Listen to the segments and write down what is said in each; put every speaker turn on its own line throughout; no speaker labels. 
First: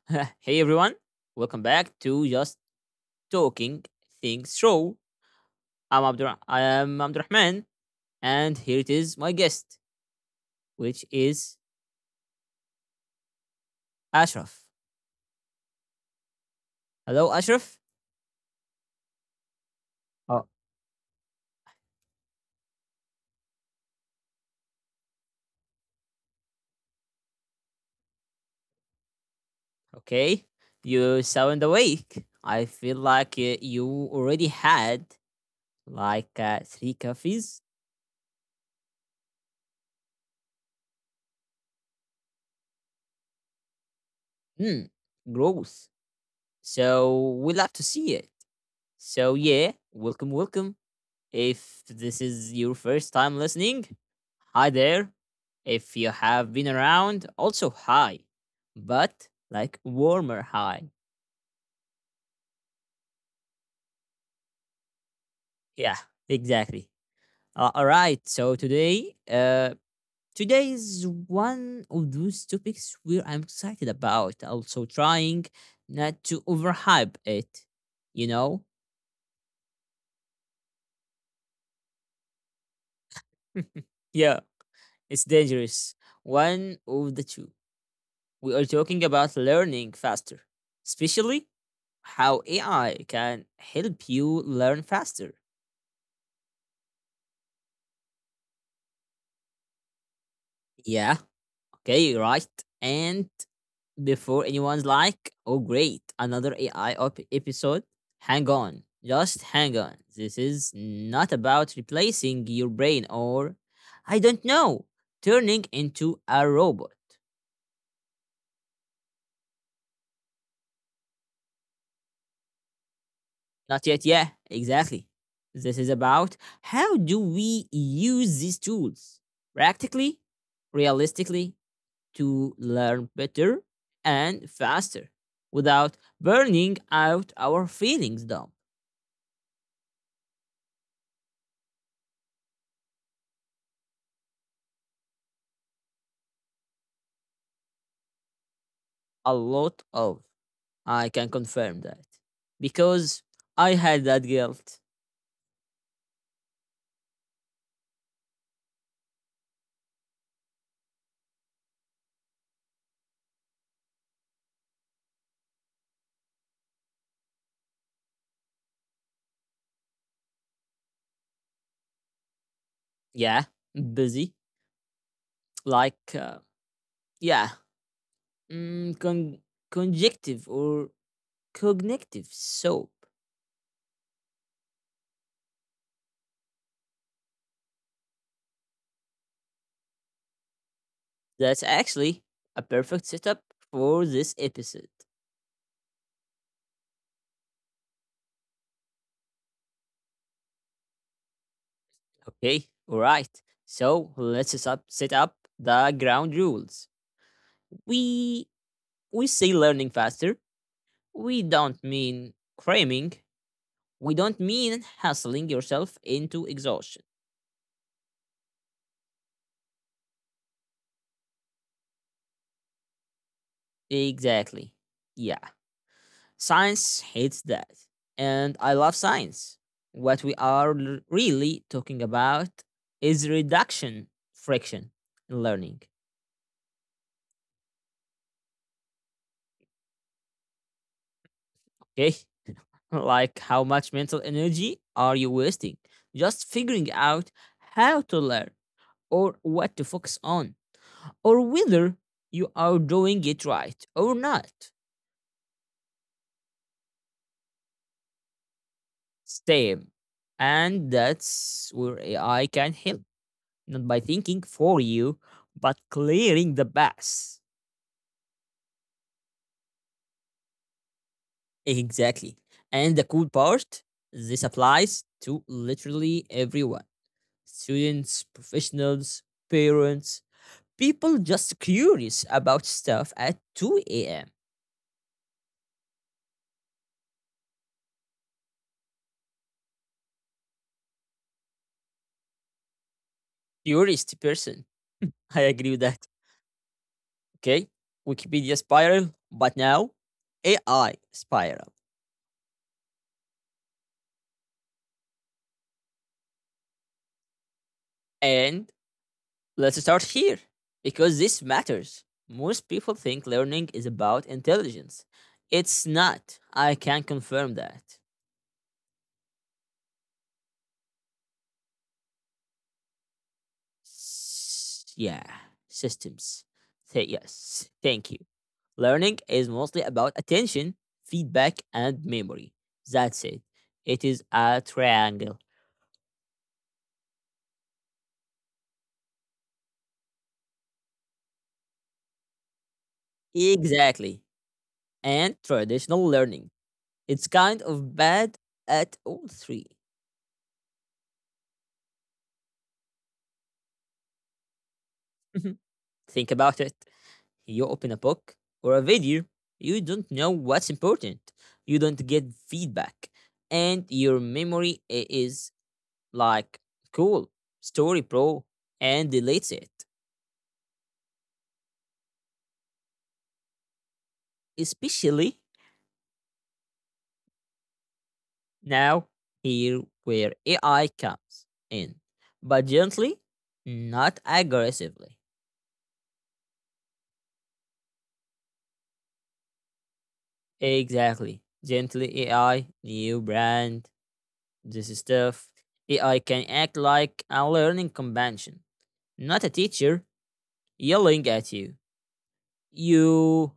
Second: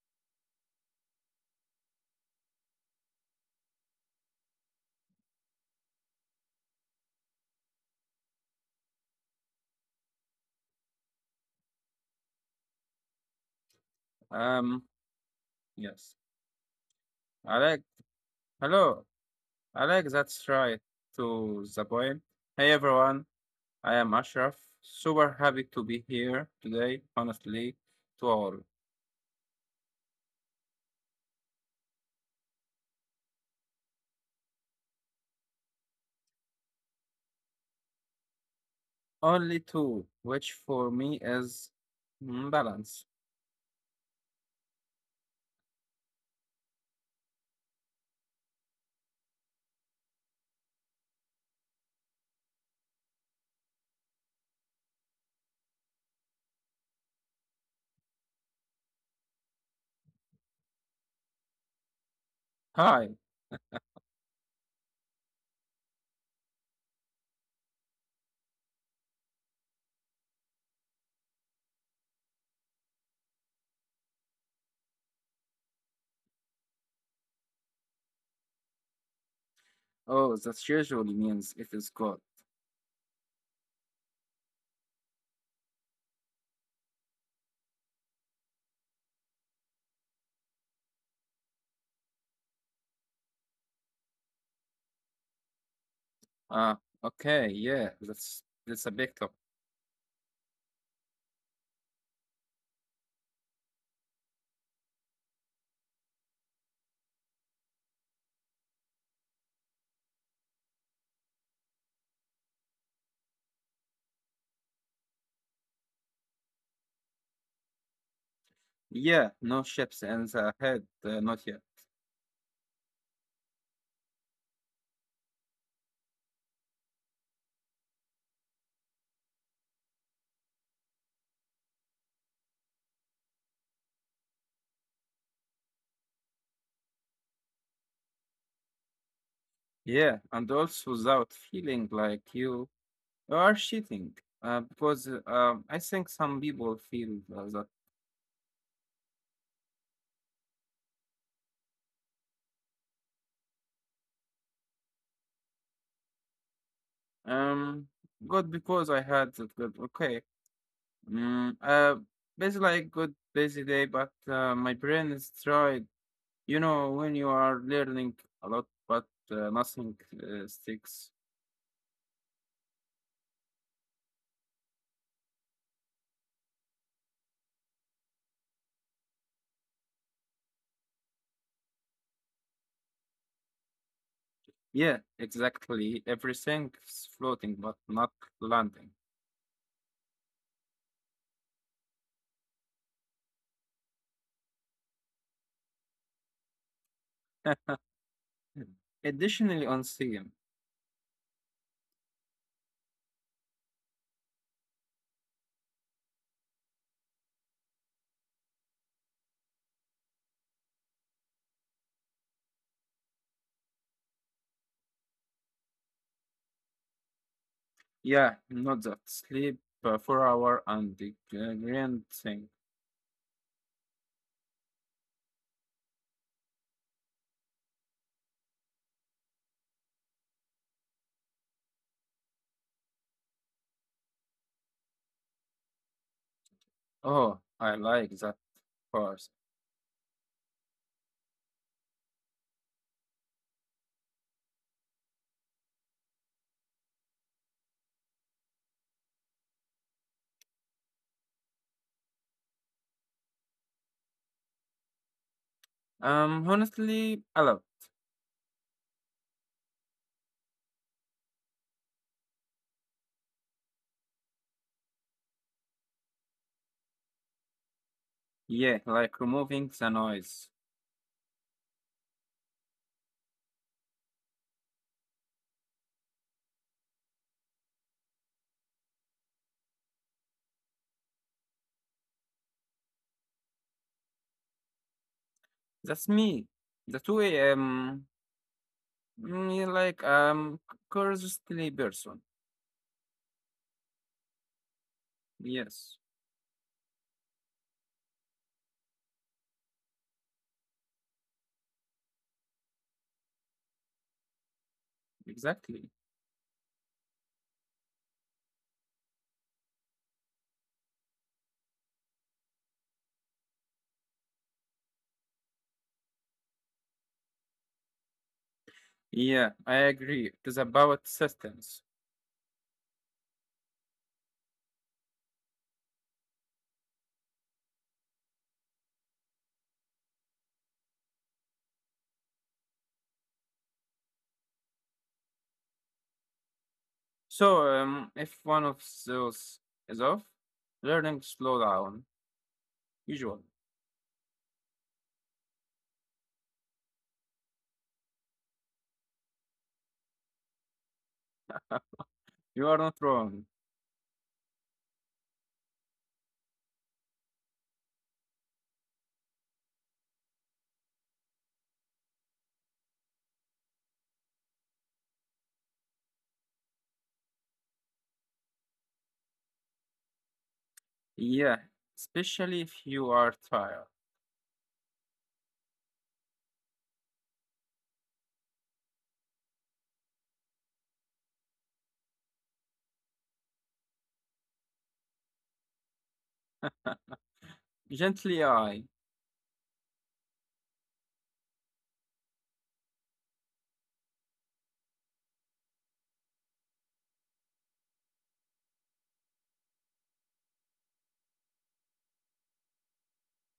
Hey, everyone. Welcome back to Just Talking Things Show. I am Abdurrahman, and here it is my guest, which is Ashraf.
Um, yes.
Hello, Ashraf.
Alex, hello. Alex,
Oh,
that's right. To the point. Hey, everyone. I am Ashraf. Super happy to be here today, honestly, to all.
okay, you sound awake. I feel like you already had like three coffees.
Only two, which for me is balance.
Hmm, gross. So we'll have to see it. So yeah, welcome, welcome. If this is your first time listening, hi there. If you have been around, also hi. But like warmer hi.
Hi.
Yeah, exactly. All right. Today is one of those topics where I'm excited about. Also trying not to overhype it. You know.
Oh, that usually means it is good.
Yeah, it's dangerous one of the two we are talking about learning faster, especially how AI can help you learn faster.
Ah, okay. Yeah, that's a big top.
Yeah, okay, right. And before anyone's like, oh, great, another episode, hang on, just hang on. This is not about replacing your brain or, I don't know, turning into a robot.
Yeah, no chips in the head, not yet.
Not yet. Yeah, exactly. This is about how do we use these tools practically, realistically to learn better and faster without burning out our feelings dump.
Yeah, and also without feeling like you or cheating, because I think some people feel that
A lot of I can confirm that because I had that guilt.
um, good because I had that good. Okay, mm, uh, basically like good busy day, but my brain is tired. You know when you are learning a lot, but nothing sticks.
Yeah, busy. Like, yeah, mm, con- conjective or cognitive soap.
Yeah, exactly. Everything is floating, but not landing.
That's actually a perfect setup for this episode.
Additionally, on CM,
Okay, alright. So set up the ground rules. We we say learning faster. We don't mean cramming. We don't mean hustling yourself into exhaustion.
yeah, not that sleep for hour and the grand thing.
Exactly. Yeah. Science hates that. And I love science. What we are really talking about is reduction friction in learning.
Oh, I like that part.
Okay? Like, how much mental energy are you wasting just figuring out how to learn or what to focus on or whether you are doing it right or not?
Honestly, a lot.
Same. And that's where AI can help, not by thinking for you, but clearing the path.
Yeah, like removing the noise.
Exactly. And the cool part this applies to literally everyone students, professionals, parents, people just curious about stuff at 2 a.m.
That's me. That way, yeah, like curiously person.
Curious person. I agree with
Yes,
that. Okay. Wikipedia spiral, but now AI spiral.
exactly.
And let's start here because this matters. Most people think learning is about intelligence. It's not. I can confirm that.
Yeah, I agree. It is about systems.
Yeah, systems. Say yes, thank you. Learning is mostly about attention, feedback, and memory. That's it. It is a triangle.
So, if one of those is off, learning slow down. Usually,
Exactly. And traditional learning. It's kind of bad at all three.
you are not wrong.
Mhm. Think about it. You open a book or a video, you don't know what's important. You don't get feedback. And your memory is like, cool, story pro, and deletes it.
Yeah, especially if you are tired.
Especially now, here where AI comes in, but gently, not aggressively.
Gently, I.
Exactly. Gently AI, new brand, this is stuff. AI can act like a learning companion, not a teacher yelling at you.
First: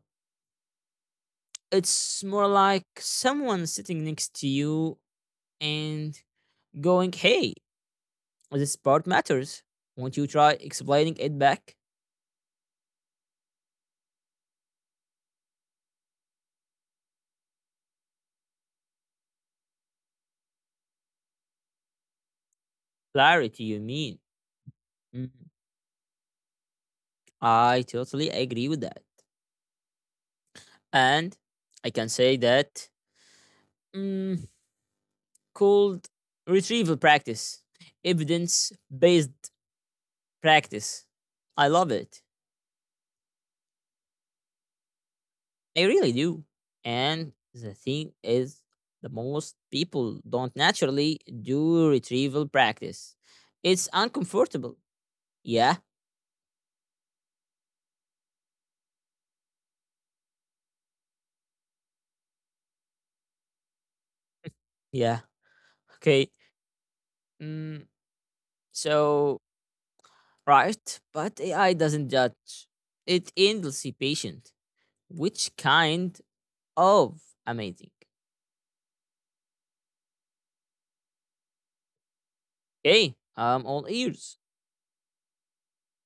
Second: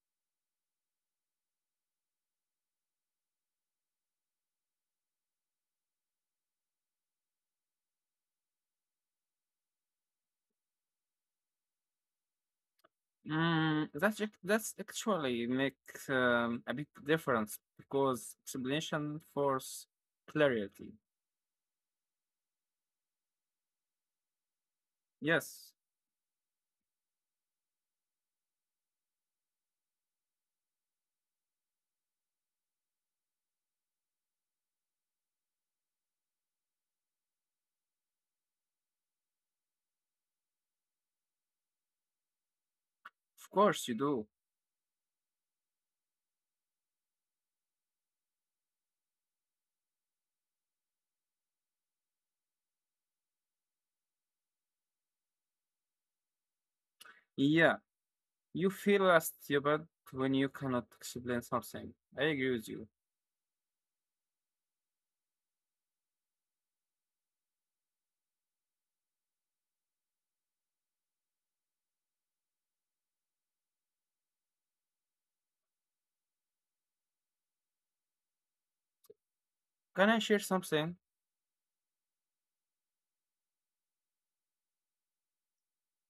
It's more like someone sitting next to you and going, hey, this part matters. Won't you try explaining it back?
That's actually makes a big difference because explanation force clarity.
Clarity, you mean? Mm,
Yes,
I totally agree with that. And I can say that mm, called retrieval practice, evidence based practice. I love it.
of course you do.
I really do. And the thing is, the most people don't naturally do retrieval practice. It's uncomfortable. Yeah,
Yeah, you feel stupid when you cannot explain something. I agree with you.
yeah. Okay. Mm, so Right, but AI doesn't judge. It endlessly patient. Which kind of amazing?
Can I share something?
Okay, I'm all ears.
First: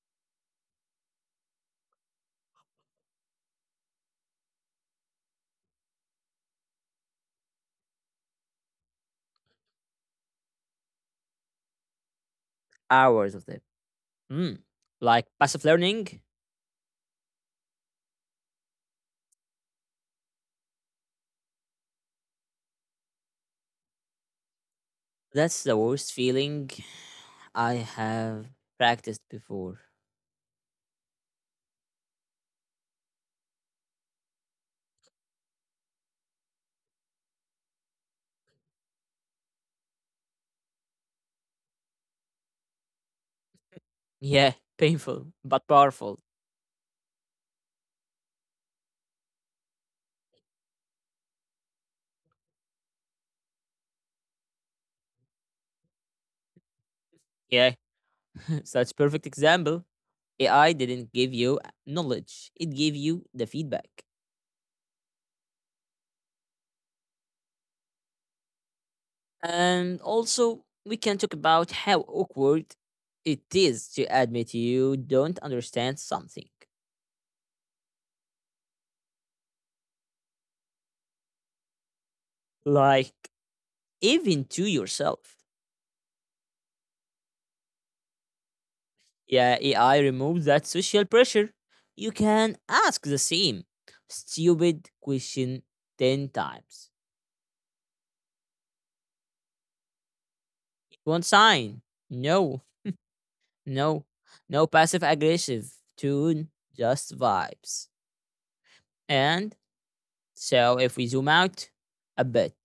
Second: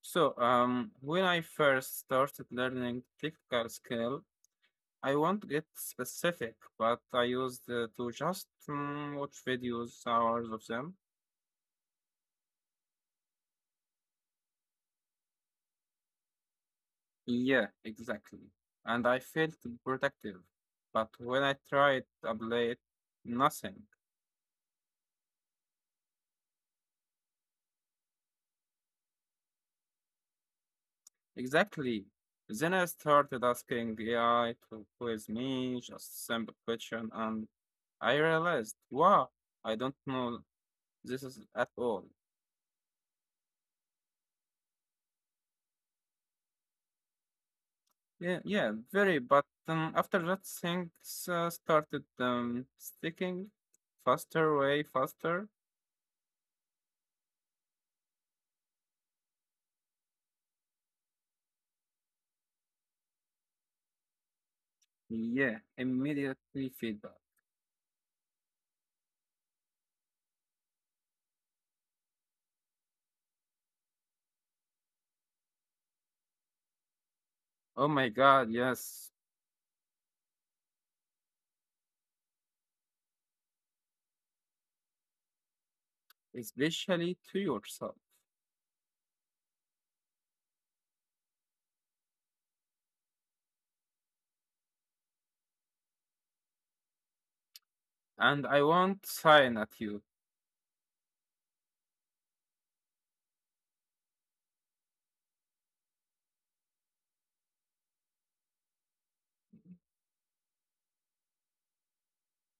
So, when I first started learning technical skill, I won't get specific, but I used to just watch videos, hours of them.
Hours of them. Hmm. Like passive learning,
Yeah, exactly. And I felt protective, but when I tried to apply it, nothing.
that's the worst feeling I have practiced before.
Exactly. Then I started asking the AI to quiz me just a simple question, and I realized, wow, I don't know this is at all.
Yeah, painful, but powerful.
Yeah, yeah, very. But after that, things started sticking faster, way faster.
Yeah, such perfect example. AI didn't give you knowledge, it gave you the feedback.
Yeah, immediately feedback.
And also, we can talk about how awkward it is to admit you don't understand something,
Oh my God, yes.
like even to yourself.
Especially to yourself.
Yeah, AI removes that social pressure. You can ask the same stupid question 10 times.
And I won't sign at you.
It won't sign. No, no, no passive aggressive tune, just vibes. And so, if we zoom out a bit,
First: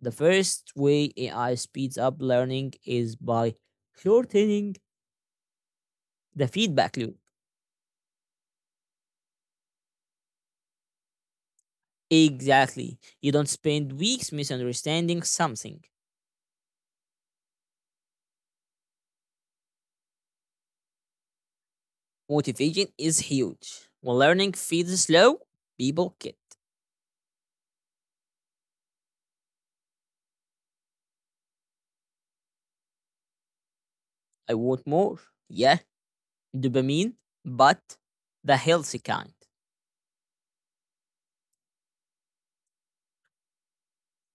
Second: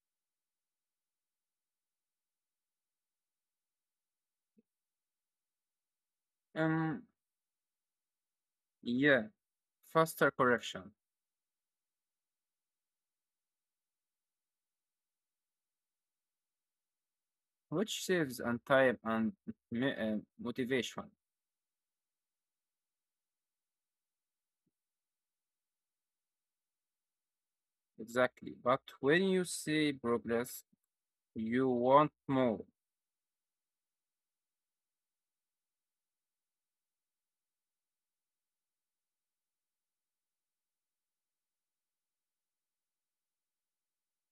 the first way AI speeds up learning is by shortening the feedback
Um,
loop.
yeah, faster correction,
Exactly. You don't spend weeks misunderstanding something.
which saves on time and m- uh, motivation.
Motivation is huge. When learning feels slow, people get,
Exactly. But when you see progress, you want more.
I want more. Yeah, dopamine, but the healthy kind.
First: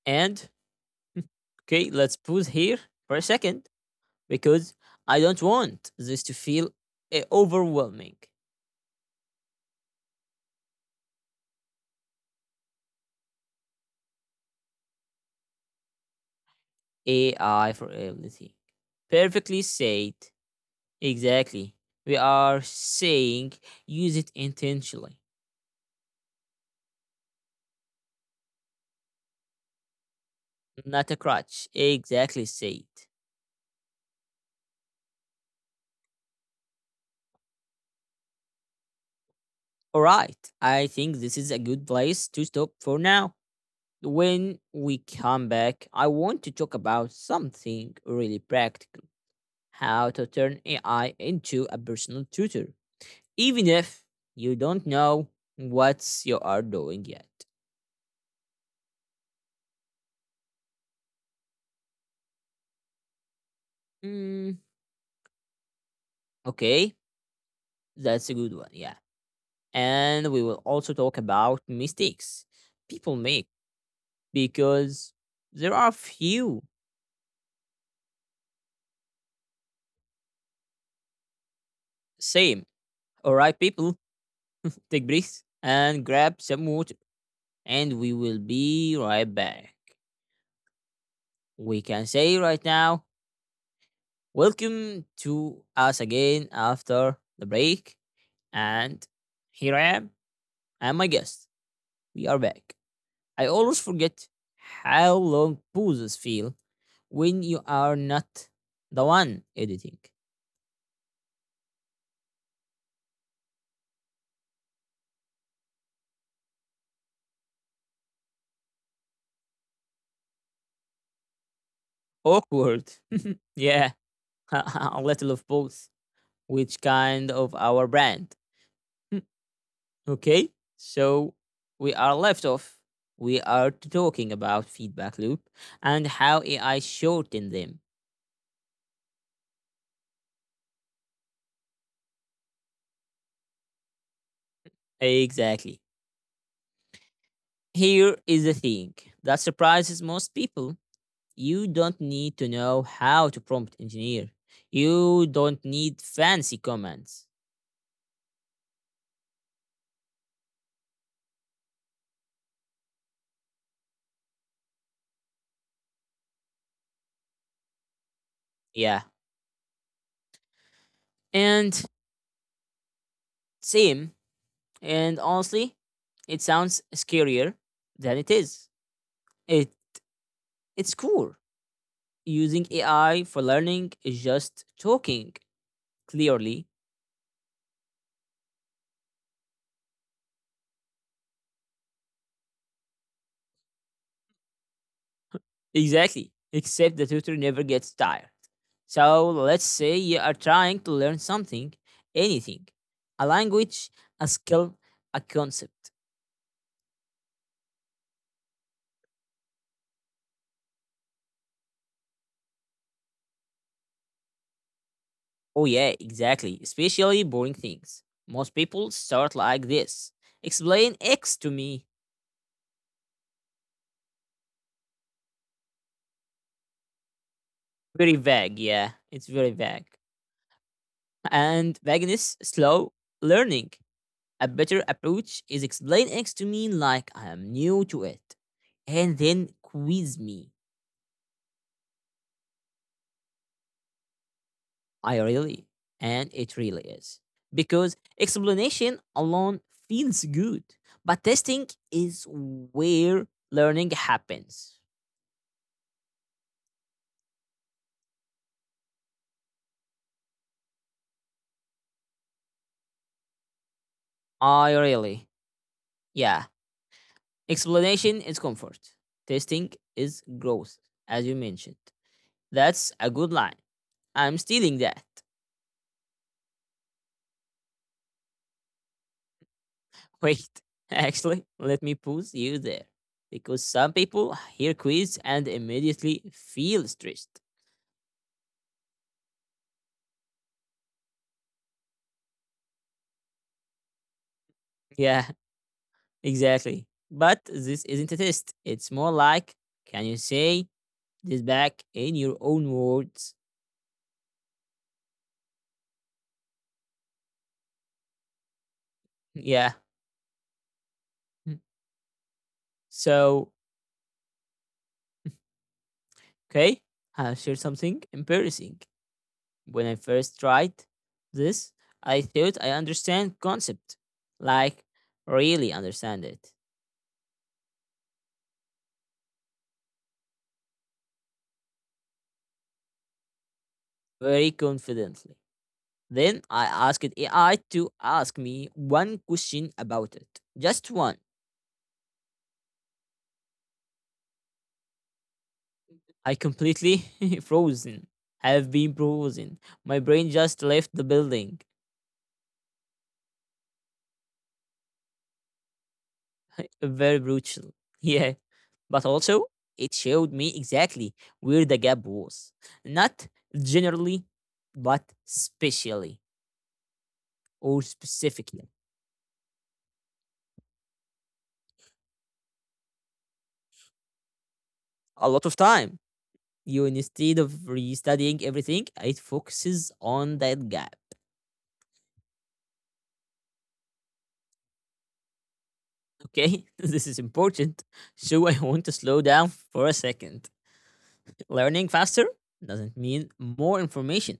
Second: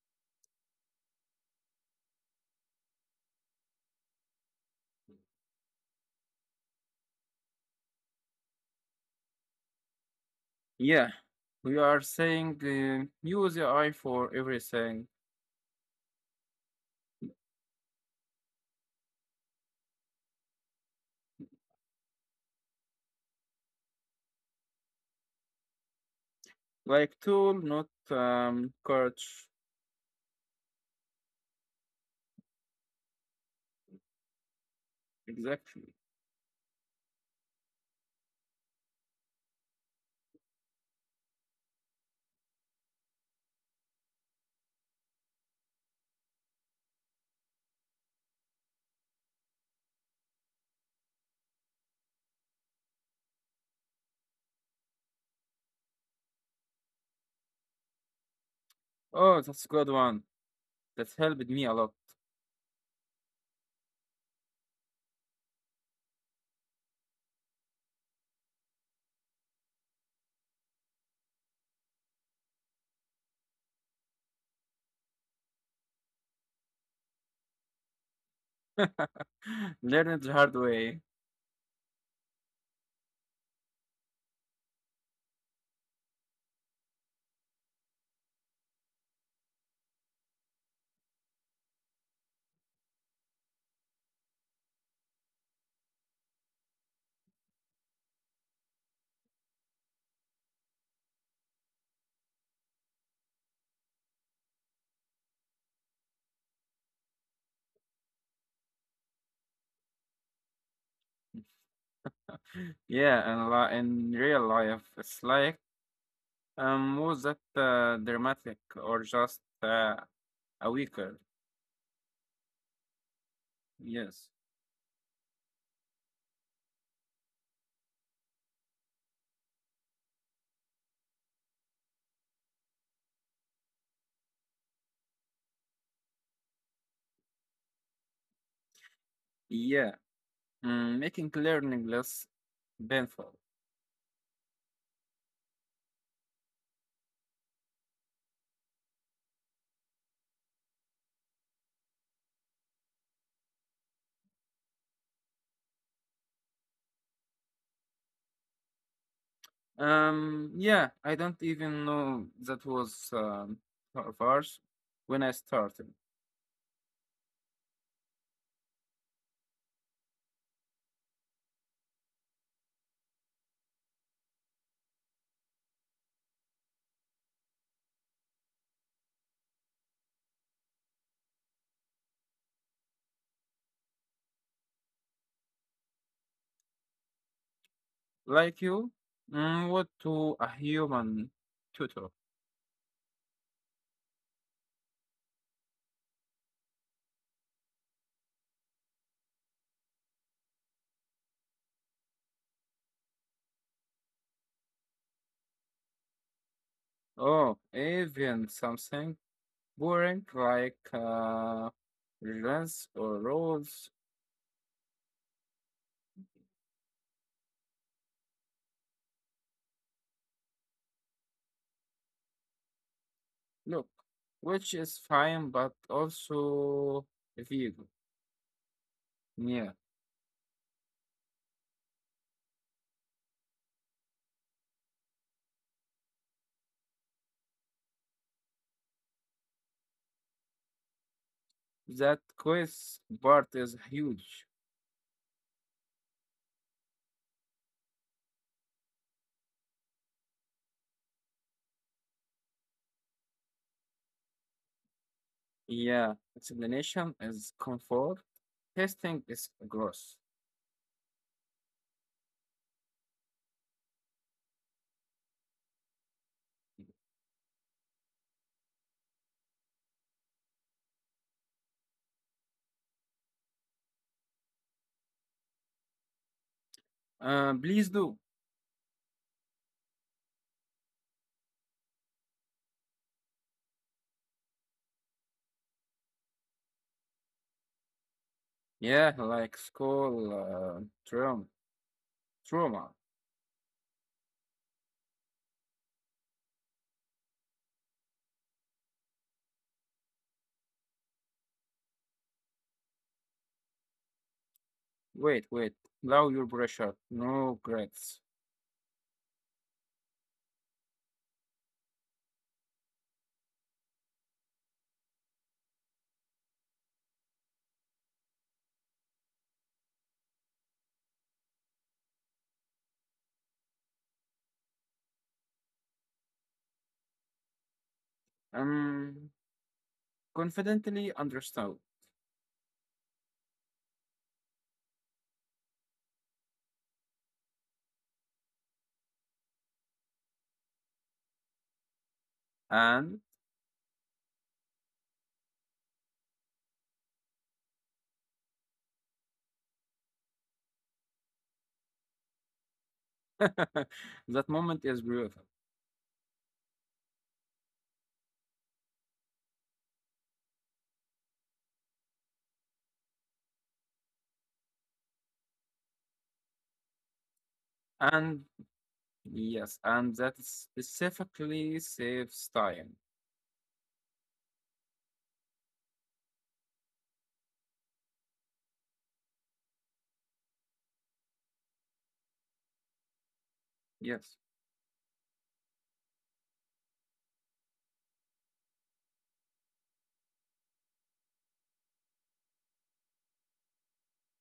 And, okay, let's pause here for a second because I don't want this to feel overwhelming.
Yeah, we are saying use the eye for everything,
AI for everything. Perfectly said. Exactly. We are saying use it intentionally,
like tool, not coach.
not a crutch. Exactly said.
Exactly.
All right. I think this is a good place to stop for now. When we come back, I want to talk about something really practical how to turn AI into a personal tutor, even if you don't know what you are doing yet.
Oh, that's a good one. That helped me a lot.
Mm, okay, that's a good one. Yeah. And we will also talk about mistakes people make because there are few.
Learn it the hard way.
Same. All right, people, take breath and grab some water, and we will be right back. We can say right now, welcome to us again after the break. And here I am, and my guest. We are back. I always forget how long pauses feel when you are not the one editing.
Yeah, and in real life, it's like was that dramatic or just a weaker?
Awkward. Yeah,
Yes.
a little of both. Which kind of our brand? Hmm, okay, so we are left off. We are talking about feedback loop and how AI shortened them.
Yeah. Mm, making learning less painful.
Exactly. Here is the thing that surprises most people. You don't need to know how to prompt engineer. You don't need fancy commands.
Yeah, I don't even know that was verse when I started.
Yeah. And Same. And honestly, it sounds scarier than it is. It it's cool. Using AI for learning is just talking clearly.
Like you, what to a human tutor?
Exactly. Except the tutor never gets tired. So let's say you are trying to learn something, anything. A language, a skill, a concept.
Oh, even something boring like rules or rules.
Oh yeah, exactly. Especially boring things. Most people start like this. Explain X to me.
Look, which is fine, but also vague.
Very vague, yeah. It's very
Yeah,
vague. And vagueness, slow learning. A better approach is explain X to me like I am new to it, and then quiz me.
that quiz part is huge.
I really, and It really is. Because explanation alone feels good, but testing is where learning happens.
Yeah, explanation is comfort. Testing is gross.
I really, yeah. Explanation is comfort, testing is growth, as you mentioned. That's a good line. I'm stealing that.
Please do.
Wait, actually, let me pause you there. Because some people hear quiz and immediately feel stressed.
Yeah, like school trauma. Trauma.
Yeah, exactly. But this isn't a test. It's more like can you say this back in your own words?
Wait, wait. Allow your pressure. No grades.
Yeah. So, okay, I'll share something embarrassing. When I first tried this, I thought I understand concept, like really understand it,
Um, Confidently understand.
very confidently. Then I asked AI to ask me one question about it. Just one.
And
I completely frozen. Have been frozen. My brain just left the building.
that moment is beautiful.
Very brutal. Yeah. But also it showed me exactly where the gap was. Not generally, but specially or
And
specifically.
yes, and that specifically saves time.
A lot of time. You instead of restudying everything, it focuses on that gap.
Yes,
Okay, this is important. So I want to slow down for a second. Learning faster doesn't mean more information,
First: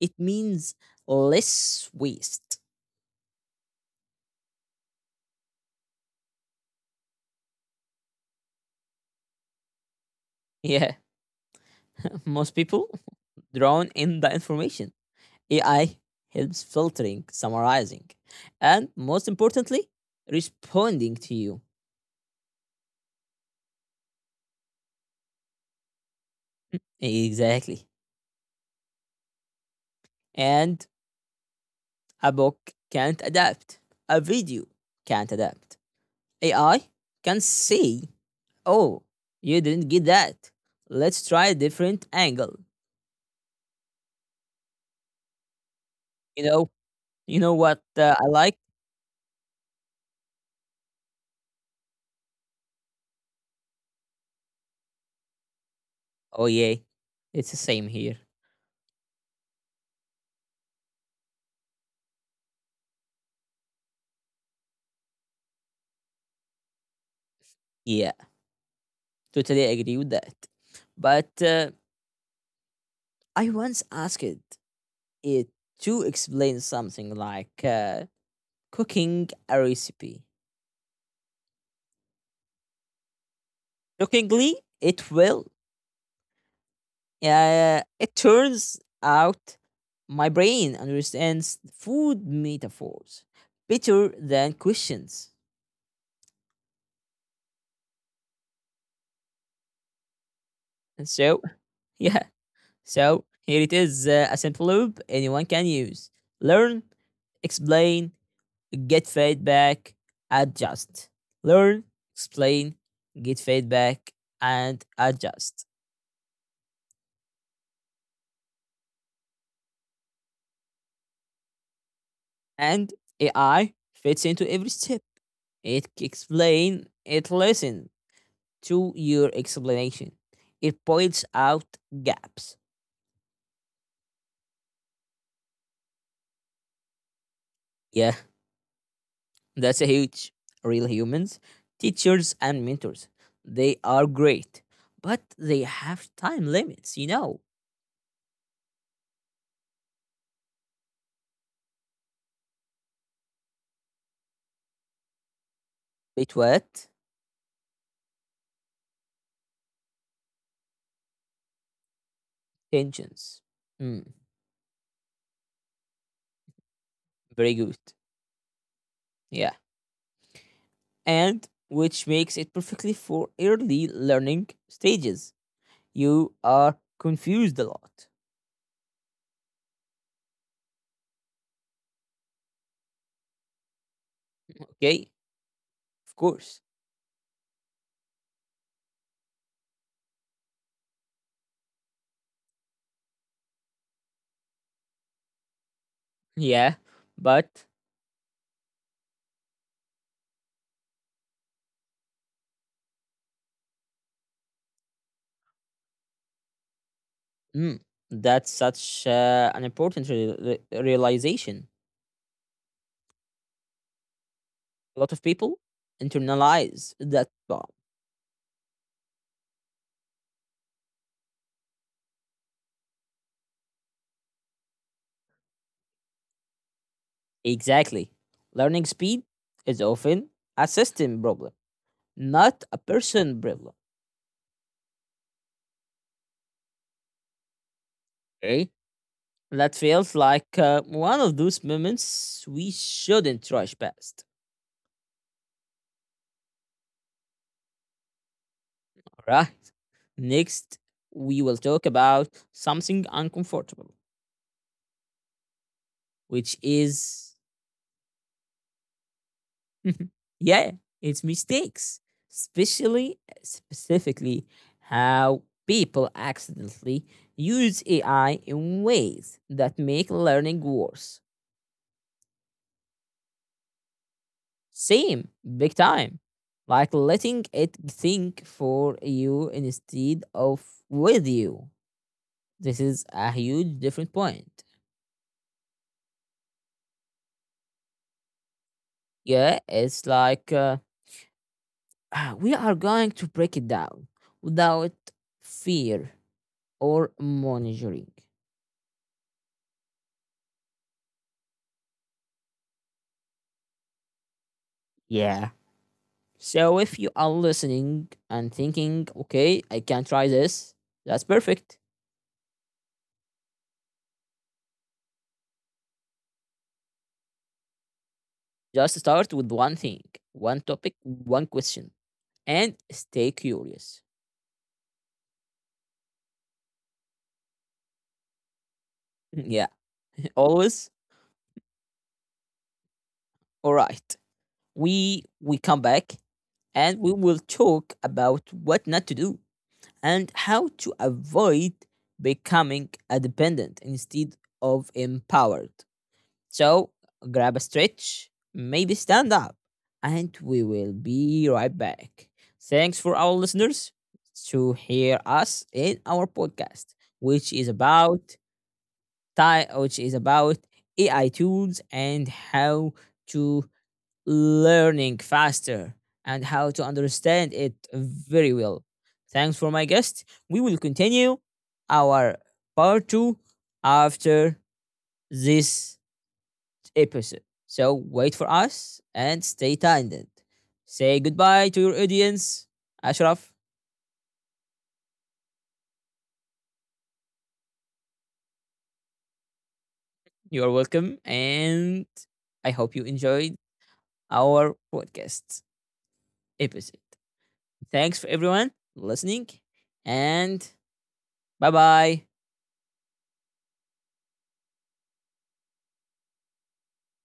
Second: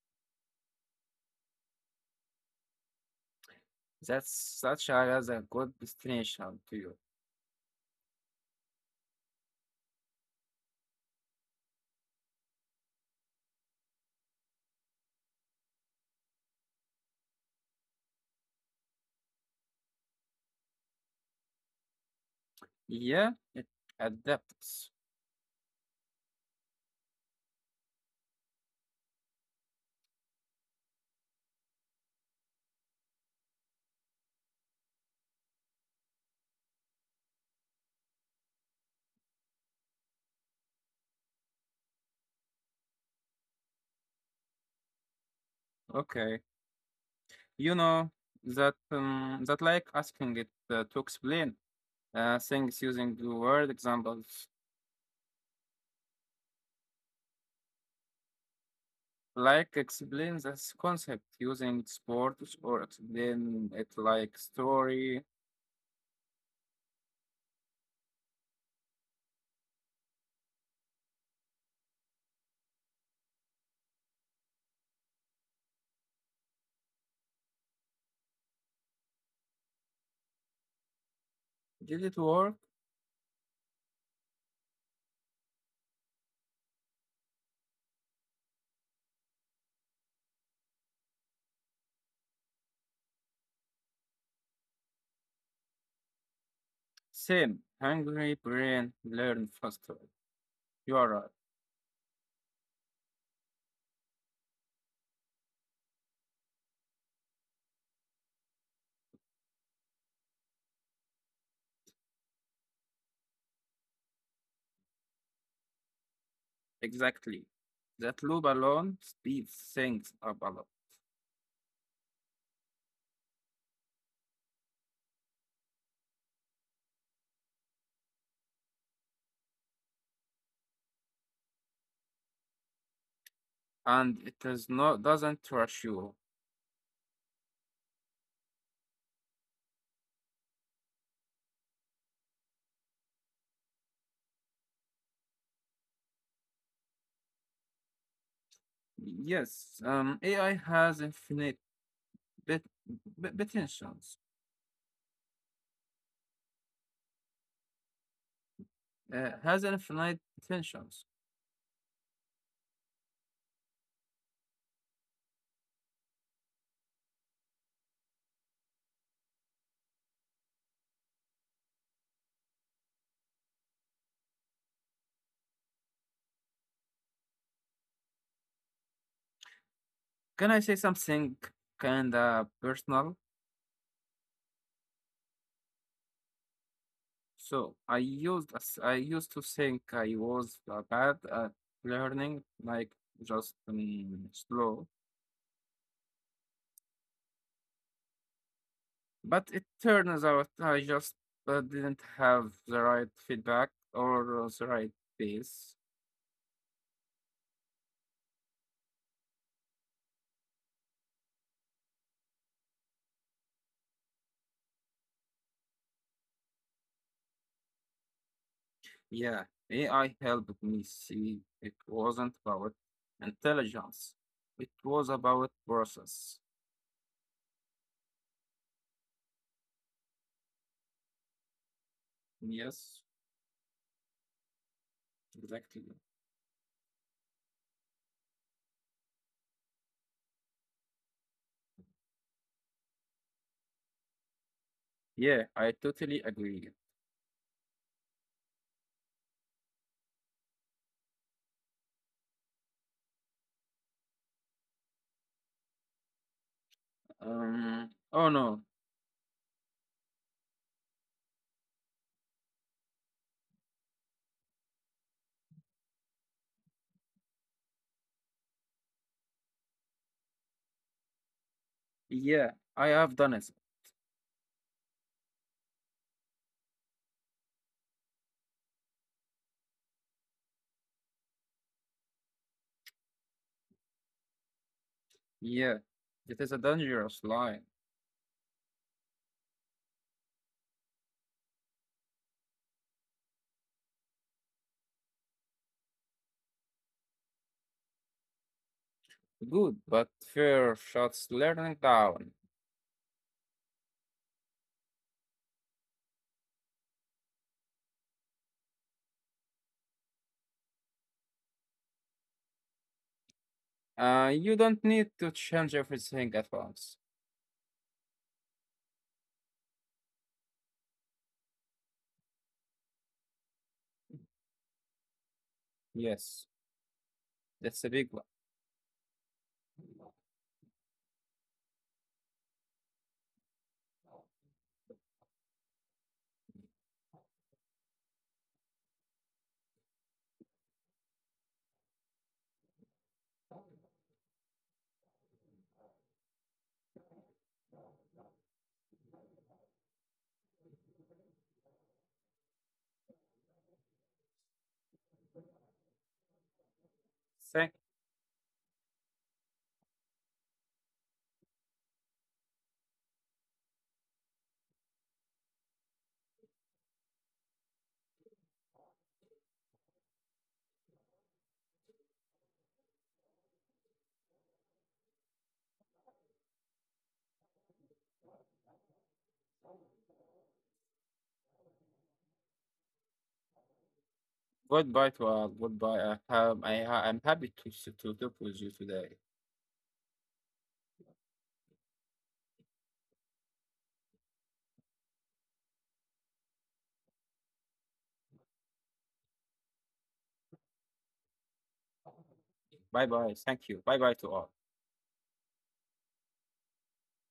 it means less waste.
that's such as a good destination to you.
Yeah, most people drown in the information. AI helps filtering, summarizing, and most importantly, responding to you.
Yeah, it adapts.
Exactly. And a book can't adapt, a video can't adapt. AI can say oh, you didn't get that. Let's try a different angle.
Okay,
You know, you know
you
what
know
I like?
that that like asking it to explain things using the word examples,
Oh yeah, it's the same here.
like explain this concept using sports or explain it like story.
Yeah, totally agree with that. But I once asked it to explain something like cooking a recipe.
Did it work?
Shockingly, it will. It turns out my brain understands food metaphors better than questions.
Same. Hungry brain learn faster. You are
And
right.
so, yeah, so here it is a simple loop anyone can use. Learn, explain, get feedback, adjust. Learn, explain, get feedback, and adjust.
Exactly. That loop alone speeds things up a lot,
And AI fits into every step. It explains. It listens to your explanation. It points out gaps.
and it doesn't rush you.
Yeah, that's a huge. Real humans, teachers, and mentors, they are great, but they have time limits, you know.
Yes, AI has infinite bit, bit potentials.
It what?
Has infinite potentials.
Tensions. Mm, Very good. Yeah. And which makes it perfectly for early learning stages. You are confused a lot.
Can I say something kinda personal?
Okay? Of course.
So I used to think I was bad at learning, like just slow.
Yeah. But
But it turns out I just didn't have the right feedback or the right pace.
mm, that's such an important realization. A lot of people internalize that.
Yeah, AI helped me see it wasn't about intelligence, it was about process.
Exactly. Learning speed is often a system problem, not a
Yes,
person problem.
exactly.
Okay? That feels like one of those moments we shouldn't rush past.
Yeah, I totally agree.
All right. Next, we will talk about something uncomfortable, which is,
Oh no,
yeah, it's mistakes, specifically, how people accidentally use AI in ways that make learning worse.
yeah, I have done it.
Same, big time. Like letting it think for you instead of with you. This is a huge different point.
Yeah, it is a dangerous line.
Yeah, it's like we are going to break it down without fear or monitoring.
Good, but fear shuts learning down.
Yeah. So if you are listening and thinking, okay, I can try this, that's perfect.
You don't need to change everything at once.
Just start with one thing, one topic, one question, and stay curious.
Yes, that's a big one.
Yeah. Always. All right. We come back and we will talk about what not to do and how to avoid becoming a dependent instead of empowered. So grab a stretch, maybe stand up, and we will be right back. Thanks for our listeners to hear us in our podcast, which is
Thank.
about ti- which is about AI tools and how to learning faster and how to understand it very well. Thanks for my guest. We will continue our part two after this episode. So wait for us and stay tuned. Say goodbye to your audience. Ashraf,
Goodbye to all. Goodbye. I have. I'm happy to talk with you today.
you are welcome, and I hope you enjoyed our podcast episode. Thanks for everyone listening, and bye bye.
Bye bye. Thank you. Bye bye to all.